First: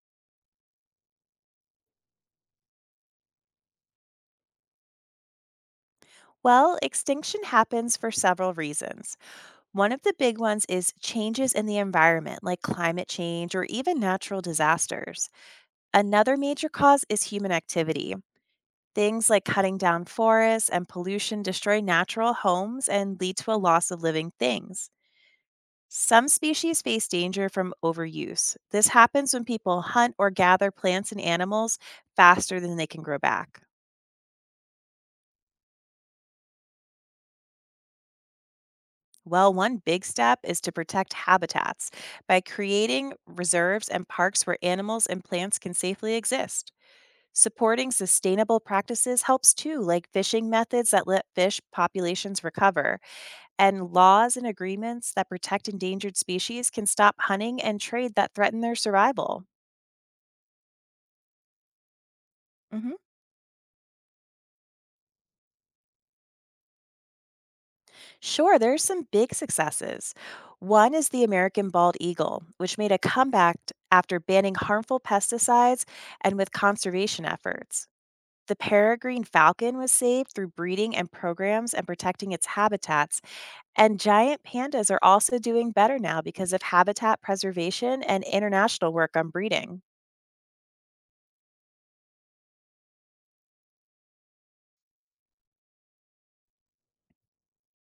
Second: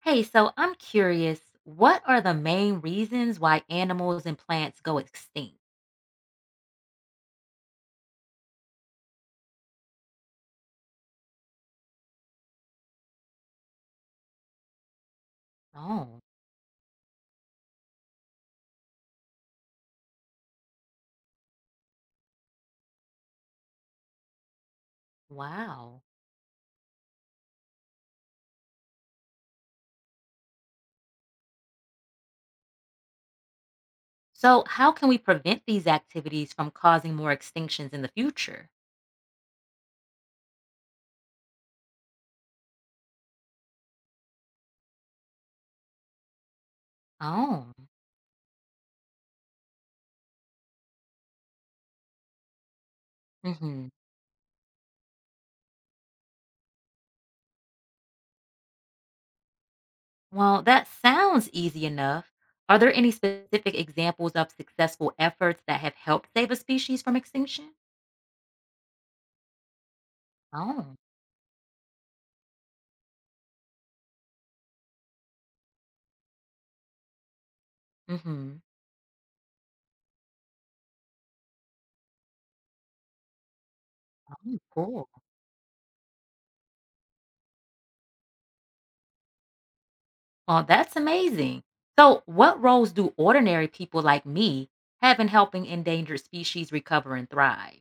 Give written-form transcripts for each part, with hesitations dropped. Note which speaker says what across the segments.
Speaker 1: Hey, so I'm curious, what are the main reasons why animals and plants go extinct?
Speaker 2: Well, extinction happens for several reasons. One of the big ones is changes in the environment, like climate change or even natural disasters.
Speaker 1: Oh,
Speaker 2: Another major cause is human activity. Things like cutting down forests and pollution destroy natural homes and lead to a loss of living things.
Speaker 1: wow.
Speaker 2: Some species face danger from overuse. This happens when people hunt or gather plants and animals faster than they can grow back.
Speaker 1: So, how can we prevent these activities from causing more extinctions in the future?
Speaker 2: Well, one big step is to protect habitats by creating reserves and parks where animals and plants can safely exist.
Speaker 1: Oh,
Speaker 2: Supporting sustainable practices helps too, like fishing methods that let fish populations recover,
Speaker 1: hmm,
Speaker 2: and laws and agreements that protect endangered species can stop hunting and trade that threaten their survival.
Speaker 1: well, that sounds easy enough. Are there any specific examples of successful efforts that have helped save a species from extinction?
Speaker 2: Sure, there are some big successes. One
Speaker 1: Oh,
Speaker 2: is the American bald eagle, which made a comeback after banning harmful pesticides and with conservation efforts.
Speaker 1: mm-hmm.
Speaker 2: The peregrine falcon was saved through breeding and programs and protecting its habitats. And giant
Speaker 1: Oh,
Speaker 2: pandas are
Speaker 1: cool.
Speaker 2: also doing better now because of habitat preservation and international work on breeding.
Speaker 1: Oh, that's amazing. So, what roles do ordinary people like me have in helping endangered species recover and thrive?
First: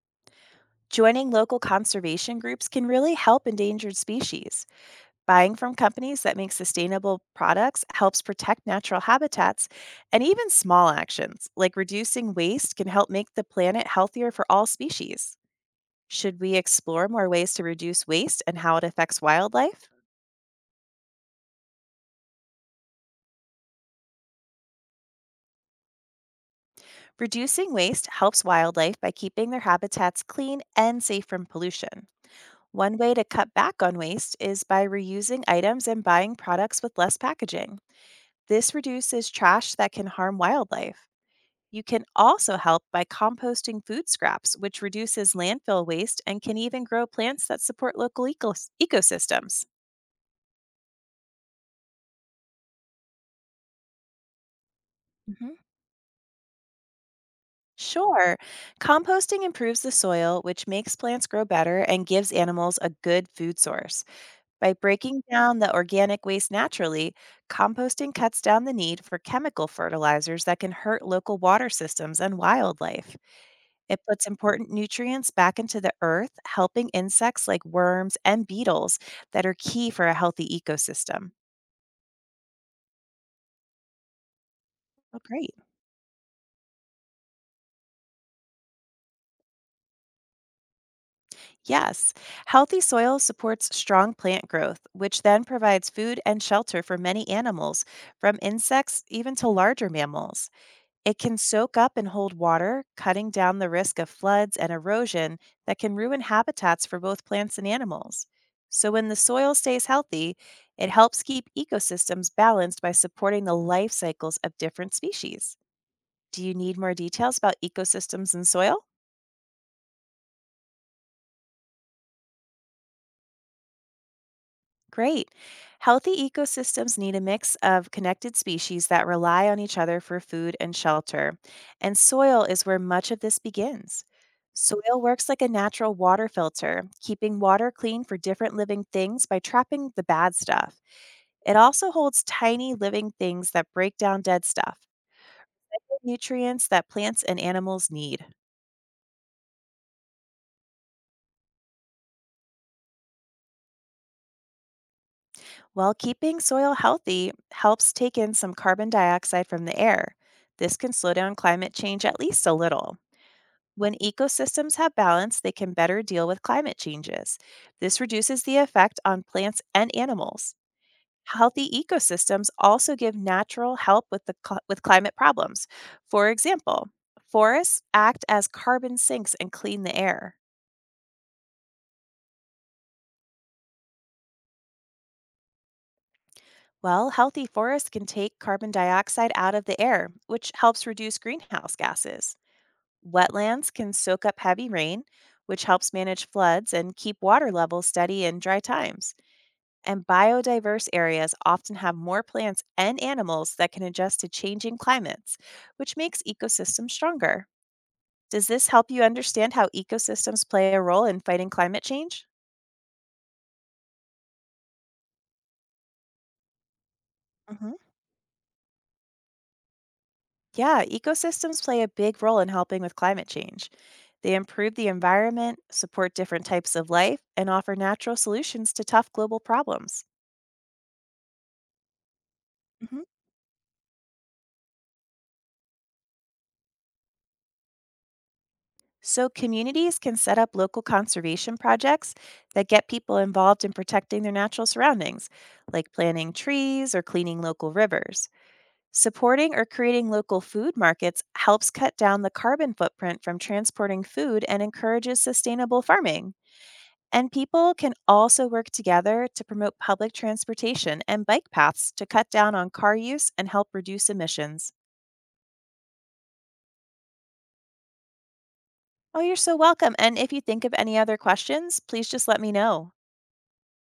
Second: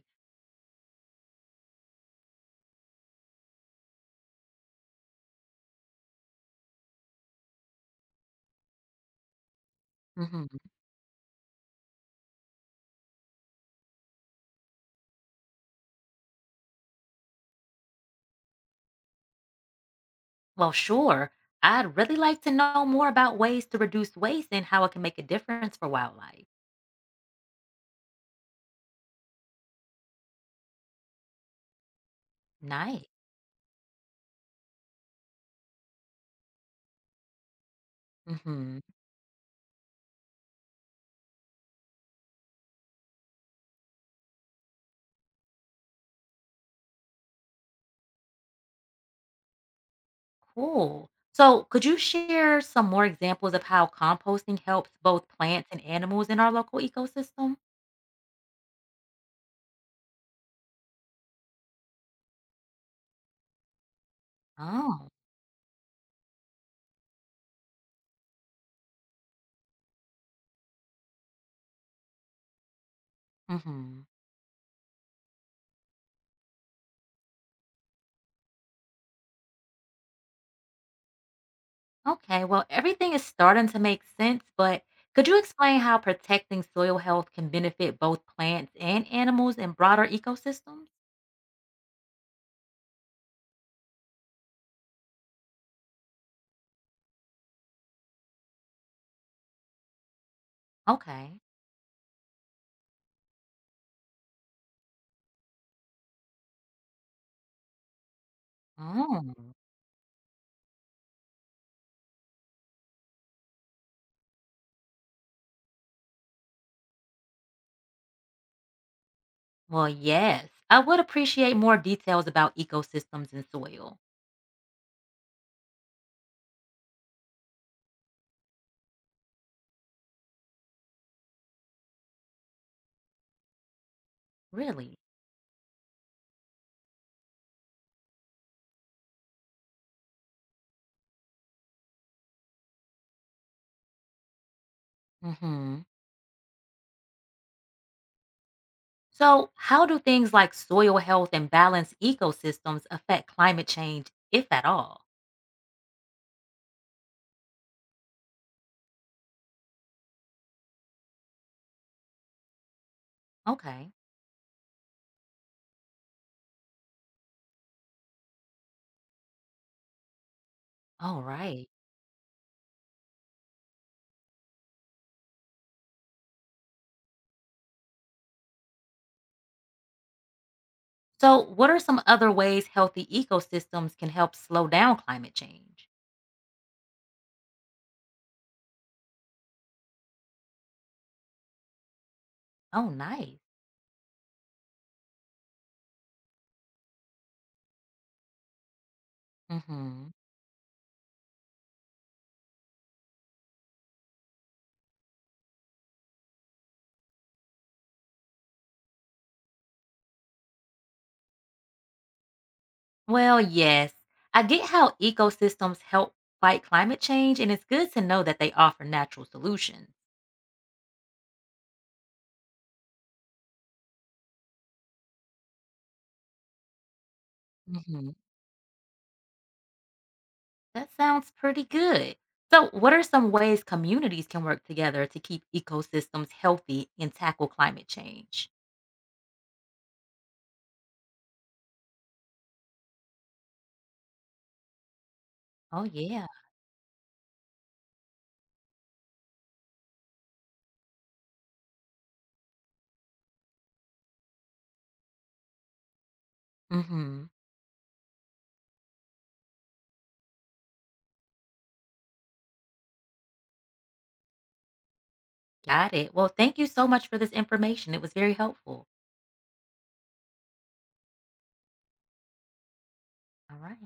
Speaker 2: Joining local conservation groups can really help endangered species. Buying from companies that make sustainable products helps protect natural habitats, and even
Speaker 1: Hmm.
Speaker 2: small actions like reducing waste can help make the planet healthier for all species. Should we explore more ways to reduce waste and how it affects wildlife?
Speaker 1: Well, sure. I'd really like to know more about ways to reduce waste and how it can make a difference for wildlife.
Speaker 2: Reducing waste helps wildlife by keeping their habitats clean and safe from pollution. One
Speaker 1: Nice.
Speaker 2: way to cut back on waste is by reusing items and buying products with less packaging. This
Speaker 1: Hmm.
Speaker 2: reduces trash that can harm wildlife. You can also help by composting food scraps, which reduces landfill waste and can even grow plants that support local ecosystems.
Speaker 1: Cool. So, could you share some more examples of how composting helps both
Speaker 2: hmm
Speaker 1: plants and animals in our local ecosystem?
Speaker 2: Sure, composting improves the soil, which makes plants grow better and gives animals a good food source. By
Speaker 1: Oh.
Speaker 2: breaking down the organic waste naturally, composting cuts down the need for chemical fertilizers that can hurt local water systems and wildlife. It
Speaker 1: Hmm.
Speaker 2: puts important nutrients back into the earth, helping insects like worms and beetles that are key for a healthy ecosystem.
Speaker 1: Okay, well, everything is starting to make sense, but
Speaker 2: Oh,
Speaker 1: could you
Speaker 2: great.
Speaker 1: explain how protecting soil health can benefit both plants and animals and broader ecosystems?
Speaker 2: Yes. Healthy soil supports strong plant growth, which then provides food and shelter for many animals, from insects even to larger mammals. It
Speaker 1: Okay.
Speaker 2: can soak up and hold water, cutting down the risk of floods and erosion that can ruin habitats for both plants and animals. So, when the
Speaker 1: Oh,
Speaker 2: soil stays healthy, it helps keep ecosystems balanced by supporting the life cycles of different species. Do you need more details about ecosystems and soil?
Speaker 1: well, yes. I would appreciate more details about ecosystems and soil.
Speaker 2: Great. Healthy ecosystems need a mix of connected species that rely on each other for food and shelter, and soil is where much of this begins.
Speaker 1: Really?
Speaker 2: Soil works like a natural water filter, keeping water clean for different living things by trapping the bad stuff. It also holds tiny living things that break down dead stuff,
Speaker 1: Mm-hmm.
Speaker 2: nutrients that plants and animals need.
Speaker 1: So, how do things like soil health and balanced ecosystems affect climate change, if at all?
Speaker 2: While keeping soil healthy helps take in some carbon dioxide from the air. This can slow down climate change at least a little.
Speaker 1: Okay.
Speaker 2: When ecosystems have balance, they can better deal with climate changes. This reduces the effect on plants and animals.
Speaker 1: All right.
Speaker 2: Healthy ecosystems also give natural help with the with climate problems. For example, forests act as carbon sinks and clean the air.
Speaker 1: So, what are some other ways healthy ecosystems can help slow down climate change?
Speaker 2: Well, healthy forests can take carbon dioxide out of the air, which helps reduce greenhouse gases.
Speaker 1: Oh, nice.
Speaker 2: Wetlands can soak up heavy rain, which helps manage floods and keep water levels steady in dry times. And
Speaker 1: Hmm.
Speaker 2: biodiverse areas often have more plants and animals that can adjust to changing climates, which makes ecosystems stronger. Does this help you understand how ecosystems play a role in fighting climate change?
Speaker 1: Well, yes, I get how ecosystems help fight climate change, and it's
Speaker 2: Mhm.
Speaker 1: good to know that they offer natural solutions.
Speaker 2: Yeah, ecosystems play a big role in helping with climate change. They improve the environment, support different types of life, and offer
Speaker 1: Hmm.
Speaker 2: natural solutions to tough global problems.
Speaker 1: That sounds pretty good. So, what are some ways communities can work together to keep ecosystems healthy and tackle climate change?
Speaker 2: So, communities can set up local conservation projects that get people involved in protecting their natural surroundings,
Speaker 1: Oh,
Speaker 2: like
Speaker 1: yeah.
Speaker 2: planting trees or cleaning local rivers. Supporting or creating local food markets helps cut down the carbon footprint from transporting food and encourages sustainable farming.
Speaker 1: Hmm.
Speaker 2: And people can also work together to promote public transportation and bike paths to cut down on car use and help reduce emissions.
Speaker 1: Got it. Well, thank you so much for this information. It was very helpful.
Speaker 2: Oh, you're so welcome. And if you think of any other questions, please just let me know.
Speaker 1: All right.